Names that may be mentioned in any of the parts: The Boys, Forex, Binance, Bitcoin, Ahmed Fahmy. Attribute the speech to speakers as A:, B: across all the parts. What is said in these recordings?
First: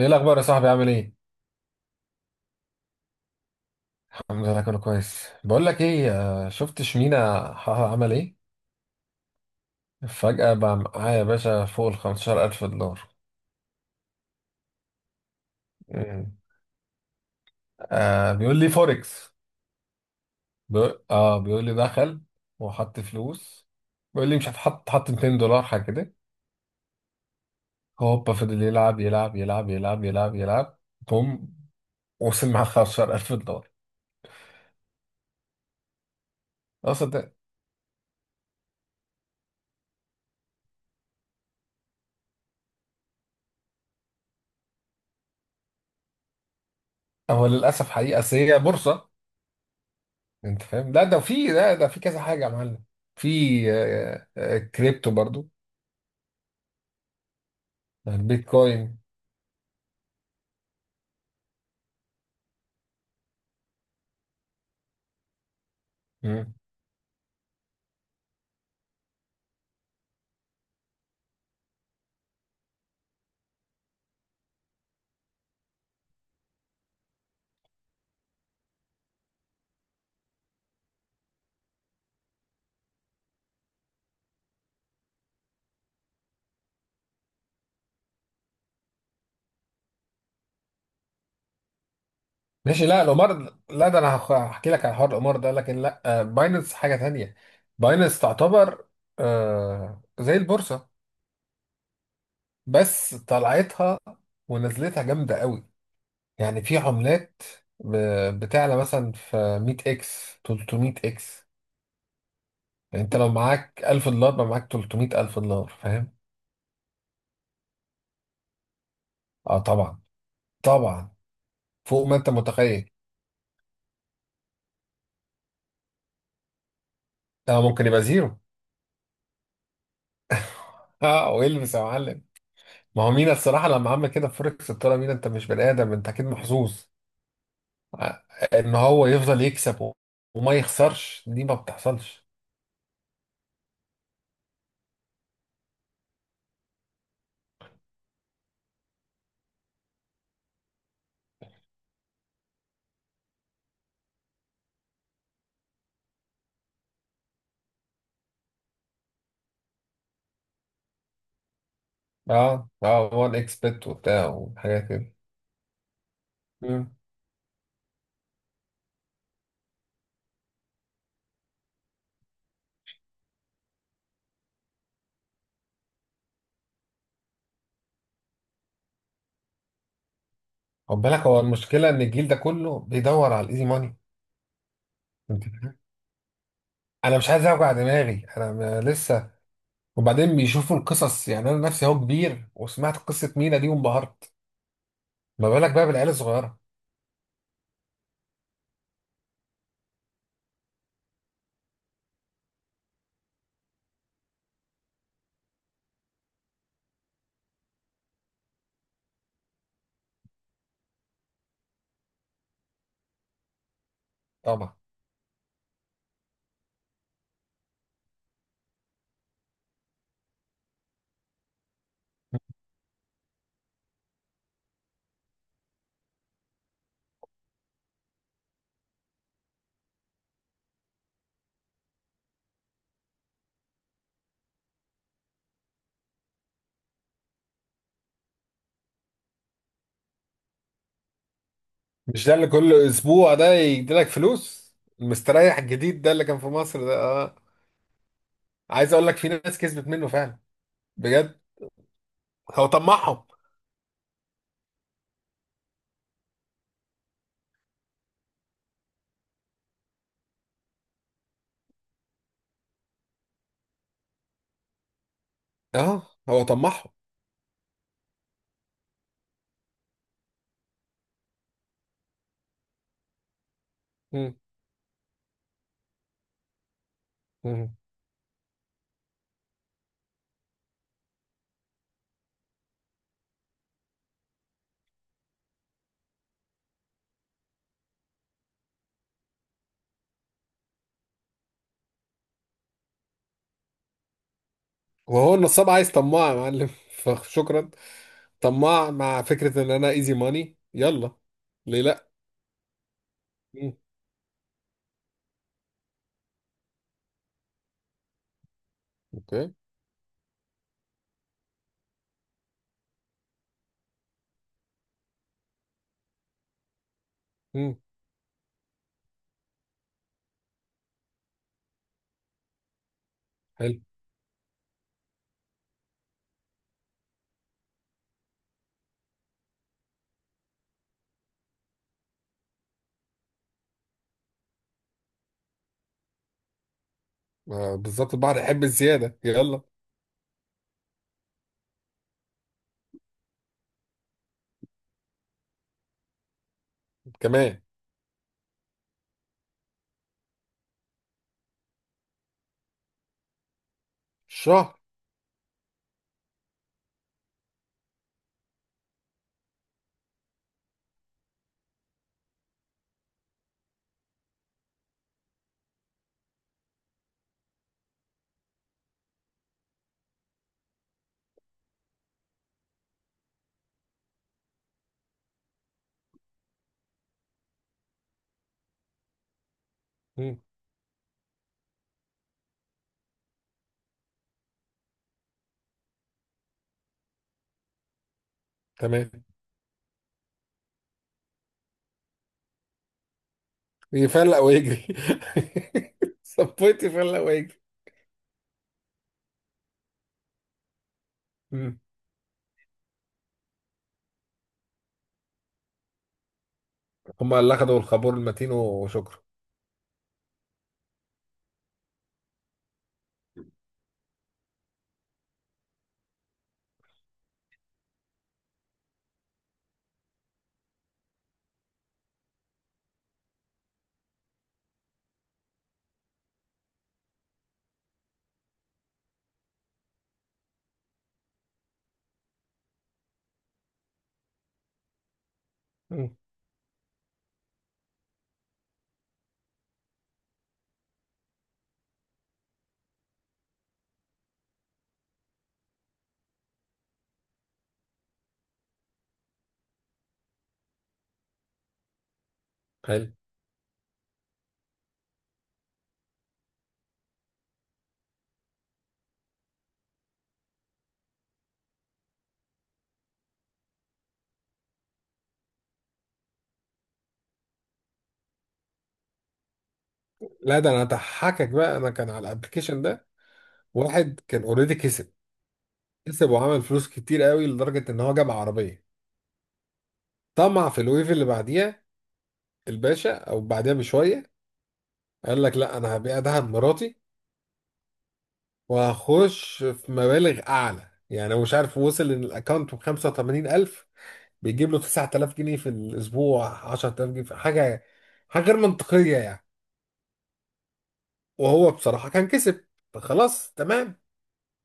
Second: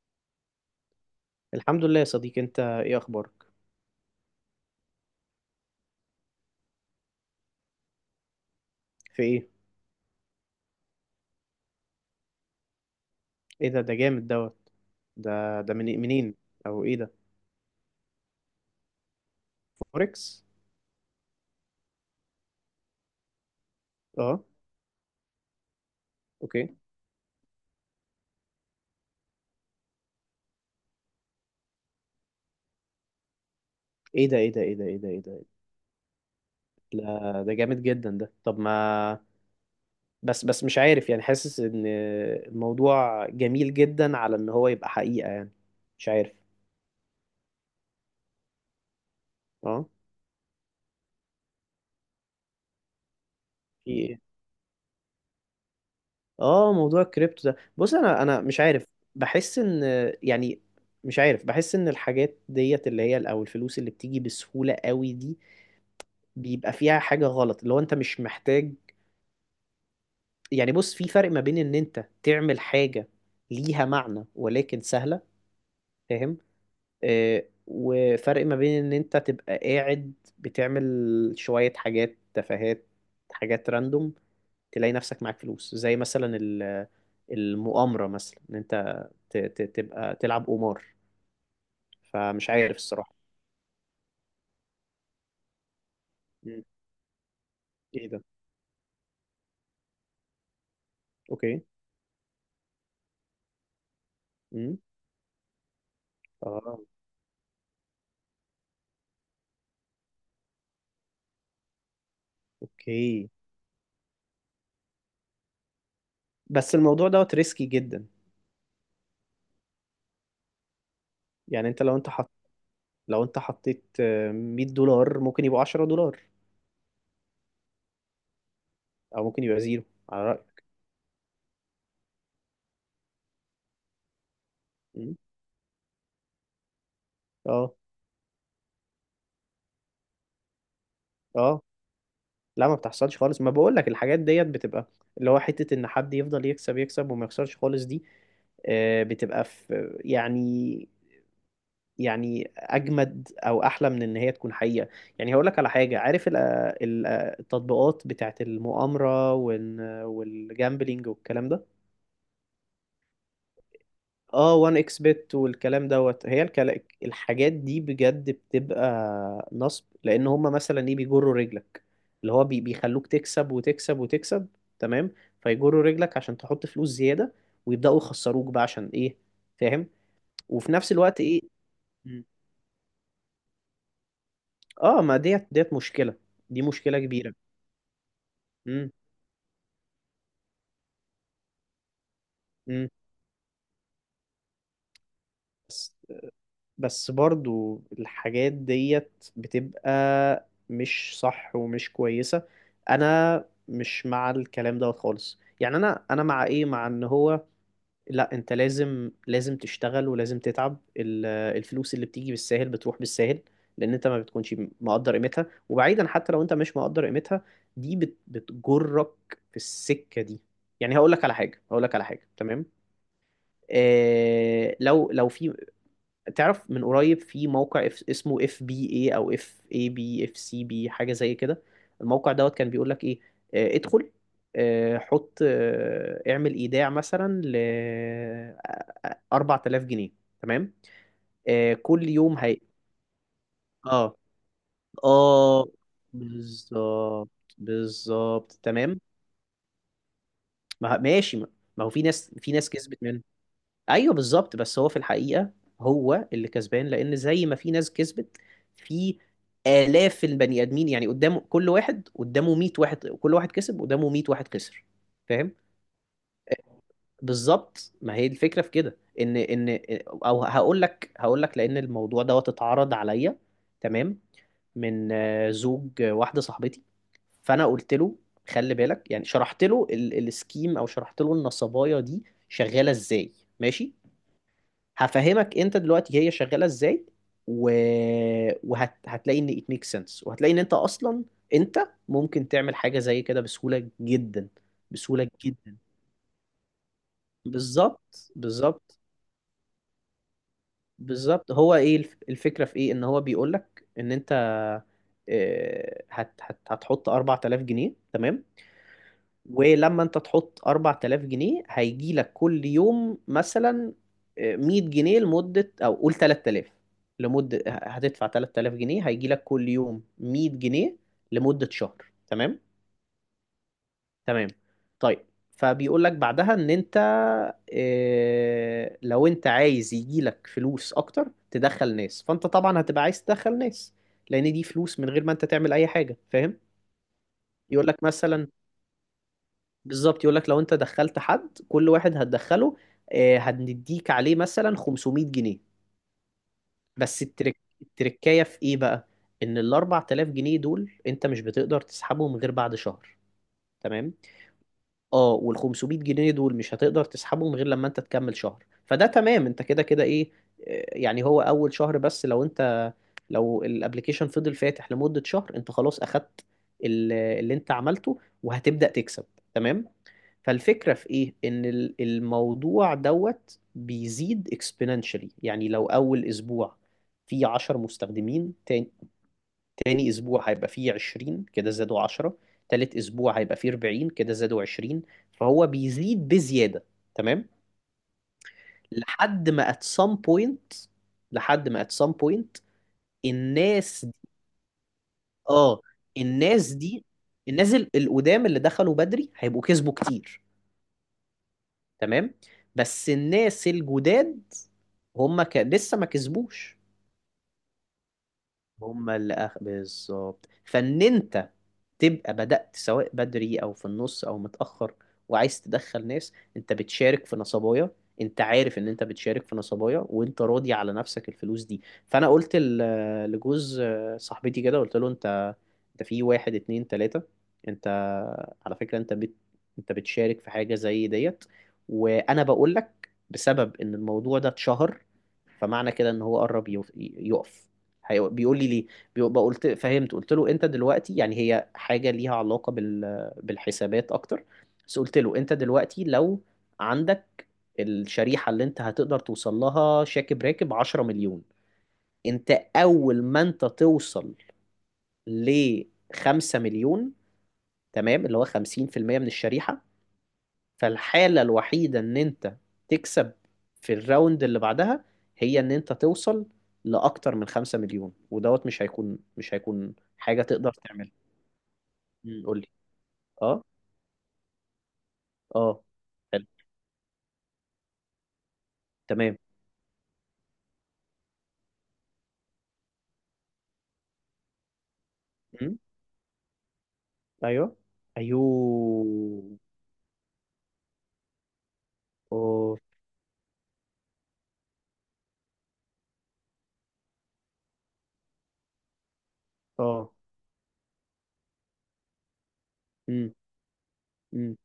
A: ايه الاخبار يا صاحبي، عامل ايه؟
B: الحمد لله يا صديقي، انت ايه اخبارك؟
A: الحمد لله، كله كويس. بقول لك ايه. شفت شمينا حها عمل ايه؟
B: في ايه؟
A: فجأة بقى معايا يا باشا فوق ال 15000 دولار.
B: ايه ده جامد دوت. ده من
A: مم.
B: منين؟ او ايه ده؟
A: آه، بيقول لي فوركس.
B: فوركس؟
A: بيقول لي دخل وحط فلوس. بيقول لي
B: اه.
A: مش هتحط، حط 200 دولار حاجه كده.
B: اوكي.
A: هوبا فضل يلعب يلعب يلعب يلعب يلعب يلعب. بوم. وصل مع 15000 دولار.
B: ايه ده؟ ايه ده؟ ايه ده؟ ايه ده؟ ايه ده؟
A: اصلا ده.
B: لا، ده جامد جدا ده. طب ما بس مش عارف، يعني حاسس ان الموضوع جميل جدا على ان هو يبقى حقيقة، يعني مش عارف.
A: هو للاسف حقيقه، أصل هي بورصه.
B: اه.
A: انت فاهم؟ لا ده في كذا حاجه يا معلم. في.
B: في ايه؟
A: كريبتو برضو.
B: اه، موضوع الكريبتو ده، بص انا مش عارف،
A: البيتكوين.
B: بحس ان، يعني مش عارف، بحس ان الحاجات ديت اللي هي او الفلوس اللي بتيجي بسهولة قوي دي
A: مم.
B: بيبقى فيها حاجة غلط، اللي هو انت مش محتاج. يعني بص، في فرق ما بين ان انت تعمل حاجة ليها معنى ولكن سهلة، فاهم؟ آه، وفرق ما بين ان انت تبقى قاعد بتعمل شوية حاجات تفاهات، حاجات راندوم، تلاقي نفسك معاك فلوس، زي مثلا المؤامرة، مثلا ان انت تبقى تلعب قمار، فمش عارف
A: ماشي، لا
B: الصراحة.
A: القمار. لا ده انا هحكي لك على حوار القمار ده، لكن لا،
B: مم.
A: باينانس حاجه تانية.
B: ايه
A: باينانس
B: ده؟
A: تعتبر. آه، زي البورصه.
B: اوكي.
A: بس طلعتها
B: امم
A: ونزلتها جامده قوي. يعني في
B: اه.
A: عملات. بتعلى مثلا في 100 اكس 300 اكس. يعني انت لو
B: اوكي.
A: معاك 1000 دولار بقى معاك 300 الف دولار، فاهم؟
B: بس الموضوع دوت ريسكي جدا،
A: اه، طبعا. طبعا.
B: يعني انت لو
A: فوق
B: انت
A: ما
B: حط
A: انت متخيل.
B: لو انت حطيت 100 دولار، ممكن يبقوا 10 دولار،
A: اه، ممكن يبقى زيرو.
B: او ممكن يبقى زيرو، على رأيك.
A: اه، ويلبس يا معلم. ما هو مينا الصراحه لما عمل كده في فوركس، قلت له: مينا
B: م؟
A: انت مش بني ادم، انت اكيد محظوظ.
B: اه،
A: آه، ان هو يفضل يكسب وما يخسرش، دي ما
B: اه.
A: بتحصلش.
B: لا، ما بتحصلش خالص، ما بقول لك الحاجات ديت بتبقى، اللي هو حتة ان حد يفضل يكسب يكسب وما يخسرش خالص دي، آه، بتبقى في يعني، يعني اجمد او احلى من ان هي تكون حقيقة. يعني هقول لك على حاجة. عارف التطبيقات بتاعت المؤامرة والجامبلينج والكلام ده؟
A: اه، اه، هو الاكس بت وبتاع
B: اه، وان
A: وحاجات
B: اكس
A: كده.
B: بت والكلام دوت، هي
A: مم.
B: الحاجات دي بجد بتبقى نصب، لان هما مثلا ايه؟ بيجروا رجلك، اللي هو بيخلوك تكسب وتكسب وتكسب، تمام؟ فيجروا رجلك عشان تحط فلوس زيادة، ويبدأوا يخسروك بقى، عشان ايه؟ فاهم؟ وفي نفس
A: خد بالك،
B: الوقت
A: هو
B: ايه.
A: المشكله ان
B: م.
A: الجيل ده كله بيدور على الايزي ماني.
B: اه، ما
A: انت
B: ديت
A: فاهم؟
B: مشكلة، دي مشكلة
A: انا مش
B: كبيرة.
A: عايز اوجع دماغي، انا
B: امم
A: لسه. وبعدين بيشوفوا القصص. يعني انا نفسي اهو كبير
B: امم
A: وسمعت قصه مينا دي وانبهرت. ما بالك بقى بالعيال الصغيره.
B: بس برضو الحاجات ديت بتبقى مش صح ومش كويسة. انا مش مع الكلام دوت خالص، يعني انا مع ايه، مع ان هو، لا انت لازم تشتغل ولازم تتعب. الفلوس اللي بتيجي بالساهل بتروح بالساهل، لان انت ما بتكونش
A: طبعا.
B: مقدر قيمتها، وبعيدا حتى لو انت مش مقدر قيمتها، دي بتجرك في السكة دي. يعني هقول لك على حاجة، تمام. لو في، تعرف، من قريب، في موقع اف، اسمه اف بي اي، او اف اي بي، اف سي بي، حاجه زي كده، الموقع دوت كان بيقول لك ايه، ادخل، حط، اعمل ايداع مثلا ل 4000 جنيه، تمام، كل
A: مش ده
B: يوم
A: اللي
B: هي.
A: كل اسبوع ده يديلك
B: اه،
A: فلوس؟ المستريح
B: اه،
A: الجديد ده اللي كان في مصر ده،
B: بالظبط،
A: اه.
B: بالظبط،
A: عايز
B: تمام.
A: اقول لك في ناس كسبت منه فعلا.
B: ما، ماشي،
A: بجد.
B: ما هو في
A: هو
B: ناس كسبت.
A: طمعهم.
B: ايوه، بالظبط، بس هو في الحقيقه هو اللي كسبان، لان زي ما في ناس كسبت، في آلاف البني آدمين، يعني قدامه، كل واحد قدامه 100 واحد، كل واحد كسب قدامه 100 واحد خسر، فاهم؟
A: اه، هو طمعهم.
B: بالظبط، ما هي الفكرة في كده، ان او هقول لك لان الموضوع دوت اتعرض عليا، تمام،
A: مم.
B: من زوج واحدة صاحبتي. فانا
A: مم.
B: قلت له خلي بالك، يعني شرحت له السكيم، او شرحت له النصبايه دي شغاله ازاي. ماشي، هفهمك انت دلوقتي هي شغاله ازاي. و... وهتلاقي ان it makes sense، وهتلاقي ان انت ممكن تعمل حاجه زي كده بسهوله جدا، بسهوله
A: وهو النصاب
B: جدا.
A: عايز طماع يا معلم فشكرا.
B: بالظبط،
A: طماع
B: بالظبط.
A: مع فكرة ان انا ايزي ماني، يلا.
B: بالظبط، هو
A: ليه
B: ايه
A: لا؟
B: الفكره في ايه؟ ان هو
A: مم.
B: بيقولك ان انت هتحط 4000 جنيه، تمام.
A: اوكي.
B: ولما انت تحط 4000 جنيه، هيجي لك كل يوم مثلا 100 جنيه لمدة، او قول 3000، لمدة،
A: مم.
B: هتدفع 3000 جنيه هيجي لك كل يوم 100 جنيه لمدة شهر، تمام.
A: حلو.
B: تمام. طيب، فبيقول لك بعدها ان انت، اه، لو انت عايز يجي لك فلوس اكتر تدخل ناس، فانت طبعا هتبقى عايز تدخل ناس، لان دي فلوس من غير ما انت تعمل اي حاجة، فاهم.
A: آه،
B: يقول لك
A: بالظبط، البحر
B: مثلا
A: يحب الزيادة، يلا.
B: بالظبط، يقول لك لو انت دخلت حد، كل واحد هتدخله هنديك عليه مثلا 500 جنيه. بس
A: كمان.
B: التركايه في ايه بقى، ان ال 4000 جنيه دول انت مش بتقدر تسحبهم غير بعد شهر، تمام.
A: الشهر.
B: اه، وال 500 جنيه دول مش هتقدر تسحبهم غير لما انت تكمل شهر، فده تمام، انت كده كده ايه. يعني هو اول شهر بس، لو الابلكيشن فضل فاتح لمدة شهر، انت خلاص اخدت اللي انت عملته، وهتبدأ تكسب، تمام. فالفكرة في ايه؟ ان الموضوع دوت بيزيد exponentially، يعني لو اول اسبوع في 10 مستخدمين، تاني
A: مم.
B: اسبوع هيبقى فيه 20، كده زادوا 10. تالت اسبوع هيبقى فيه 40، كده زادوا 20. فهو بيزيد بزيادة، تمام.
A: تمام.
B: لحد ما at some point لحد ما at some point، الناس دي
A: يفلق ويجري.
B: اه الناس
A: صبيت
B: دي،
A: يفلق ويجري.
B: الناس القدام اللي دخلوا بدري هيبقوا كسبوا كتير، تمام. بس الناس الجداد، هما لسه ما كسبوش،
A: هما اللي اخدوا الخابور المتين
B: هما
A: وشكرا.
B: بالظبط. فان انت تبقى بدأت سواء بدري أو في النص أو متأخر، وعايز تدخل ناس، أنت بتشارك في نصبايا. أنت عارف إن أنت بتشارك في نصبايا وأنت راضي على نفسك، الفلوس دي. فأنا قلت لجوز صاحبتي كده، قلت له أنت في واحد، اتنين، تلاتة، أنت على فكرة أنت بتشارك في حاجة زي ديت. وأنا بقول لك بسبب إن الموضوع ده اتشهر، فمعنى كده
A: مم.
B: إن هو قرب يقف, يقف. بيقول لي ليه، بيبقى قلت فهمت، قلت له انت دلوقتي يعني هي حاجة ليها علاقة بالحسابات اكتر، بس قلت له انت دلوقتي لو عندك الشريحة اللي انت هتقدر توصل لها، شاكب راكب 10 مليون، انت
A: حلو.
B: اول ما انت توصل ل 5 مليون، تمام، اللي هو 50% من الشريحة، فالحالة الوحيدة ان انت تكسب في الراوند اللي بعدها، هي ان انت توصل لأكتر من 5 مليون، ودوت مش هيكون حاجة
A: لا ده
B: تقدر
A: انا
B: تعملها.
A: هضحكك بقى، انا كان على
B: مم. قول لي.
A: الابلكيشن ده.
B: اه.
A: واحد كان اوريدي كسب.
B: اه.
A: كسب
B: حلو.
A: وعمل فلوس كتير قوي لدرجه ان هو جاب عربيه.
B: تمام.
A: طمع في الويف اللي بعديها، الباشا، او بعديها بشويه قال لك: لا،
B: مم.
A: انا هبيع دهب مراتي
B: ايوه. ايوه.
A: وهخش في مبالغ اعلى. يعني هو مش عارف وصل ان الاكونت ب
B: اوف.
A: 85000. بيجيب له 9000 جنيه في الاسبوع، 10000 جنيه في حاجه. حاجه غير منطقيه يعني.
B: اه.
A: وهو بصراحه كان كسب،
B: مم.
A: فخلاص تمام.
B: مم.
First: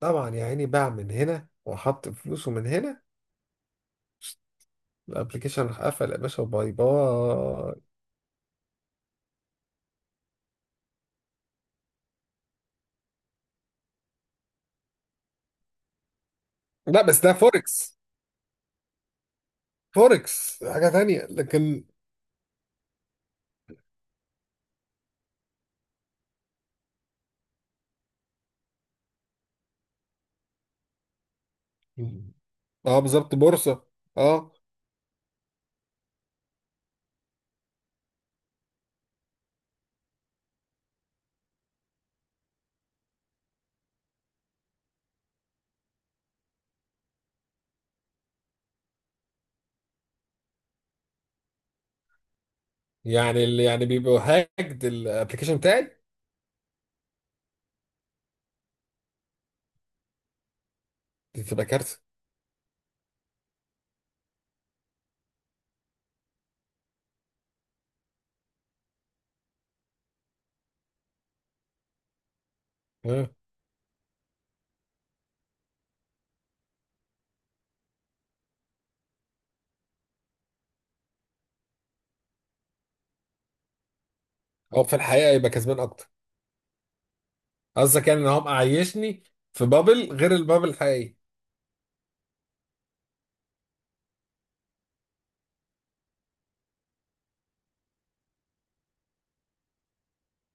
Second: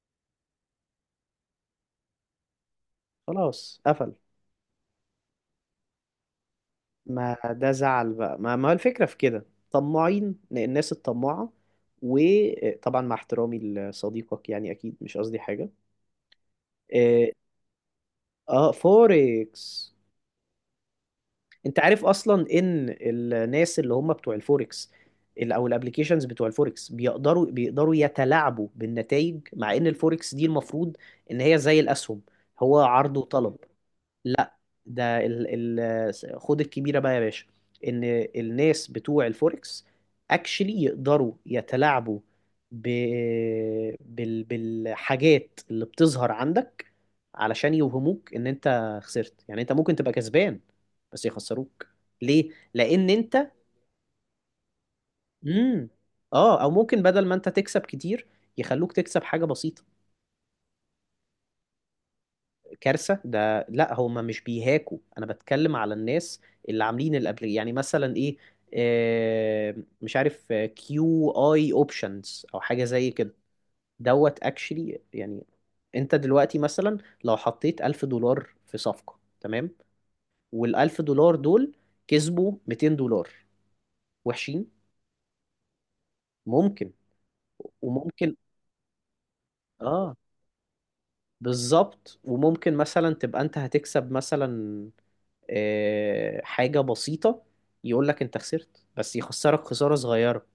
A: طبعا يا عيني باع من هنا وحط فلوسه من هنا.
B: خلاص قفل.
A: الابلكيشن راح قفل يا باشا، وباي
B: ما ده
A: باي.
B: زعل بقى، ما هو الفكرة في كده، طماعين الناس الطماعة. وطبعا مع احترامي لصديقك، يعني اكيد مش قصدي حاجة.
A: لا بس
B: اه.
A: ده فوركس.
B: فوركس،
A: فوركس حاجة تانية
B: انت
A: لكن.
B: عارف اصلا ان الناس اللي هم بتوع الفوركس، او الابليكيشنز بتوع الفوركس بيقدروا يتلاعبوا بالنتائج، مع ان الفوركس دي المفروض ان هي زي الاسهم، هو
A: اه،
B: عرض
A: بالظبط،
B: وطلب.
A: بورصة. اه.
B: لا، ده ال خد الكبيرة بقى يا باشا، ان الناس بتوع الفوركس اكشلي يقدروا يتلاعبوا ب... بالحاجات اللي بتظهر عندك، علشان يوهموك ان انت خسرت. يعني انت ممكن تبقى كسبان بس يخسروك. ليه؟ لان انت.
A: يعني اللي يعني بيبقوا هاكد الابلكيشن
B: مم.
A: بتاعي.
B: اه، او ممكن بدل ما انت تكسب كتير، يخلوك تكسب حاجة بسيطة.
A: دي تبقى كارثة.
B: كارثة، ده لا، هما مش بيهاكوا، انا بتكلم على الناس اللي عاملين الابلي، يعني مثلا ايه، آه، مش عارف، كيو اي اوبشنز او حاجة زي
A: آه.
B: كده. دوت اكشلي، يعني انت دلوقتي مثلا لو حطيت ألف دولار في صفقة، تمام، والألف دولار دول كسبوا 200 دولار، وحشين.
A: او في الحقيقة يبقى كسبان اكتر.
B: ممكن،
A: قصدك يعني ان
B: وممكن،
A: هو معيشني في بابل
B: اه،
A: غير البابل الحقيقي.
B: بالظبط، وممكن مثلا تبقى انت هتكسب مثلا حاجة بسيطة، يقول لك انت خسرت بس يخسرك خسارة صغيرة،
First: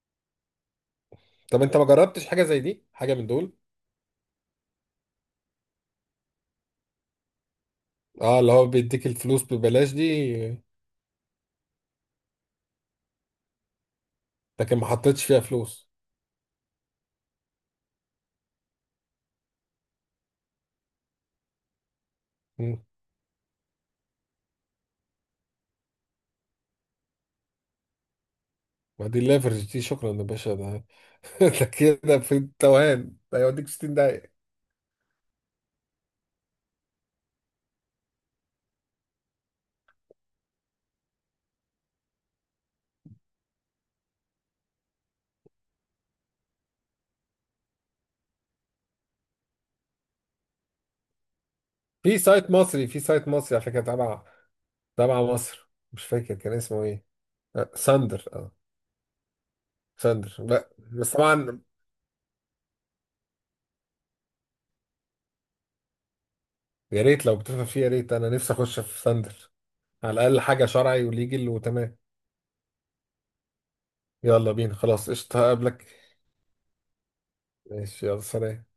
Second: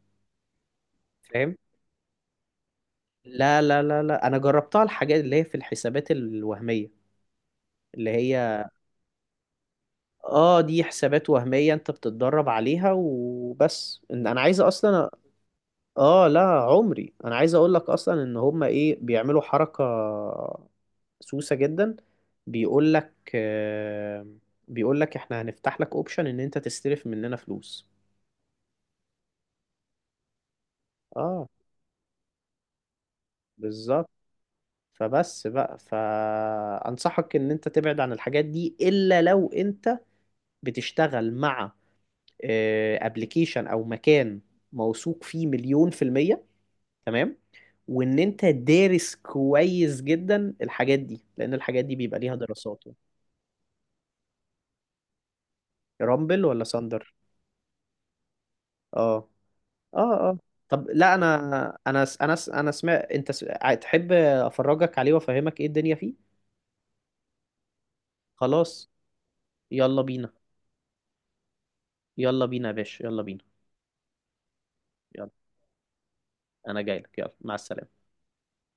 B: فاهم.
A: طب انت ما جربتش حاجة زي دي، حاجة من دول؟
B: لا، لا، لا، لا، انا جربتها، الحاجات اللي هي في الحسابات الوهمية، اللي
A: اه، اللي هو
B: هي
A: بيديك الفلوس ببلاش دي.
B: اه، دي حسابات وهمية، انت بتتدرب عليها وبس، ان انا عايز
A: لكن ما
B: اصلا.
A: حطيتش فيها فلوس.
B: اه، لا عمري، انا عايز اقول لك اصلا ان هما ايه، بيعملوا حركة سوسة جدا. بيقول لك آه بيقول لك احنا هنفتح لك اوبشن ان انت تستلف مننا فلوس.
A: ما دي الليفرج دي، شكرا يا باشا ده
B: اه،
A: ده كده في التوهان ده يوديك في 60
B: بالظبط.
A: دقيقة.
B: فبس بقى، فأنصحك إن أنت تبعد عن الحاجات دي، إلا لو أنت بتشتغل مع ابلكيشن أو مكان موثوق فيه مليون في المية، تمام، وإن أنت دارس كويس جدا الحاجات دي، لأن الحاجات دي
A: في
B: بيبقى ليها
A: سايت
B: دراسات
A: مصري،
B: يعني.
A: في سايت مصري على فكرة، تبع مصر، مش فاكر
B: رامبل
A: كان
B: ولا
A: اسمه ايه.
B: ساندر؟
A: آه، ساندر، اه.
B: آه. آه.
A: ساندر،
B: آه.
A: لا
B: طب لا،
A: بس طبعا.
B: أنا سمعت، تحب أفرجك عليه وأفهمك إيه الدنيا فيه؟
A: يا ريت لو بتفهم فيه، يا ريت، انا نفسي اخش
B: خلاص،
A: في ساندر.
B: يلا
A: على
B: بينا.
A: الاقل حاجة شرعي وليجل وتمام.
B: يلا بينا يا باشا، يلا بينا.
A: يلا بينا خلاص،
B: يلا.
A: قشطة، هقابلك.
B: انا جاي لك. يلا، مع السلامه.
A: ماشي، يلا سلام.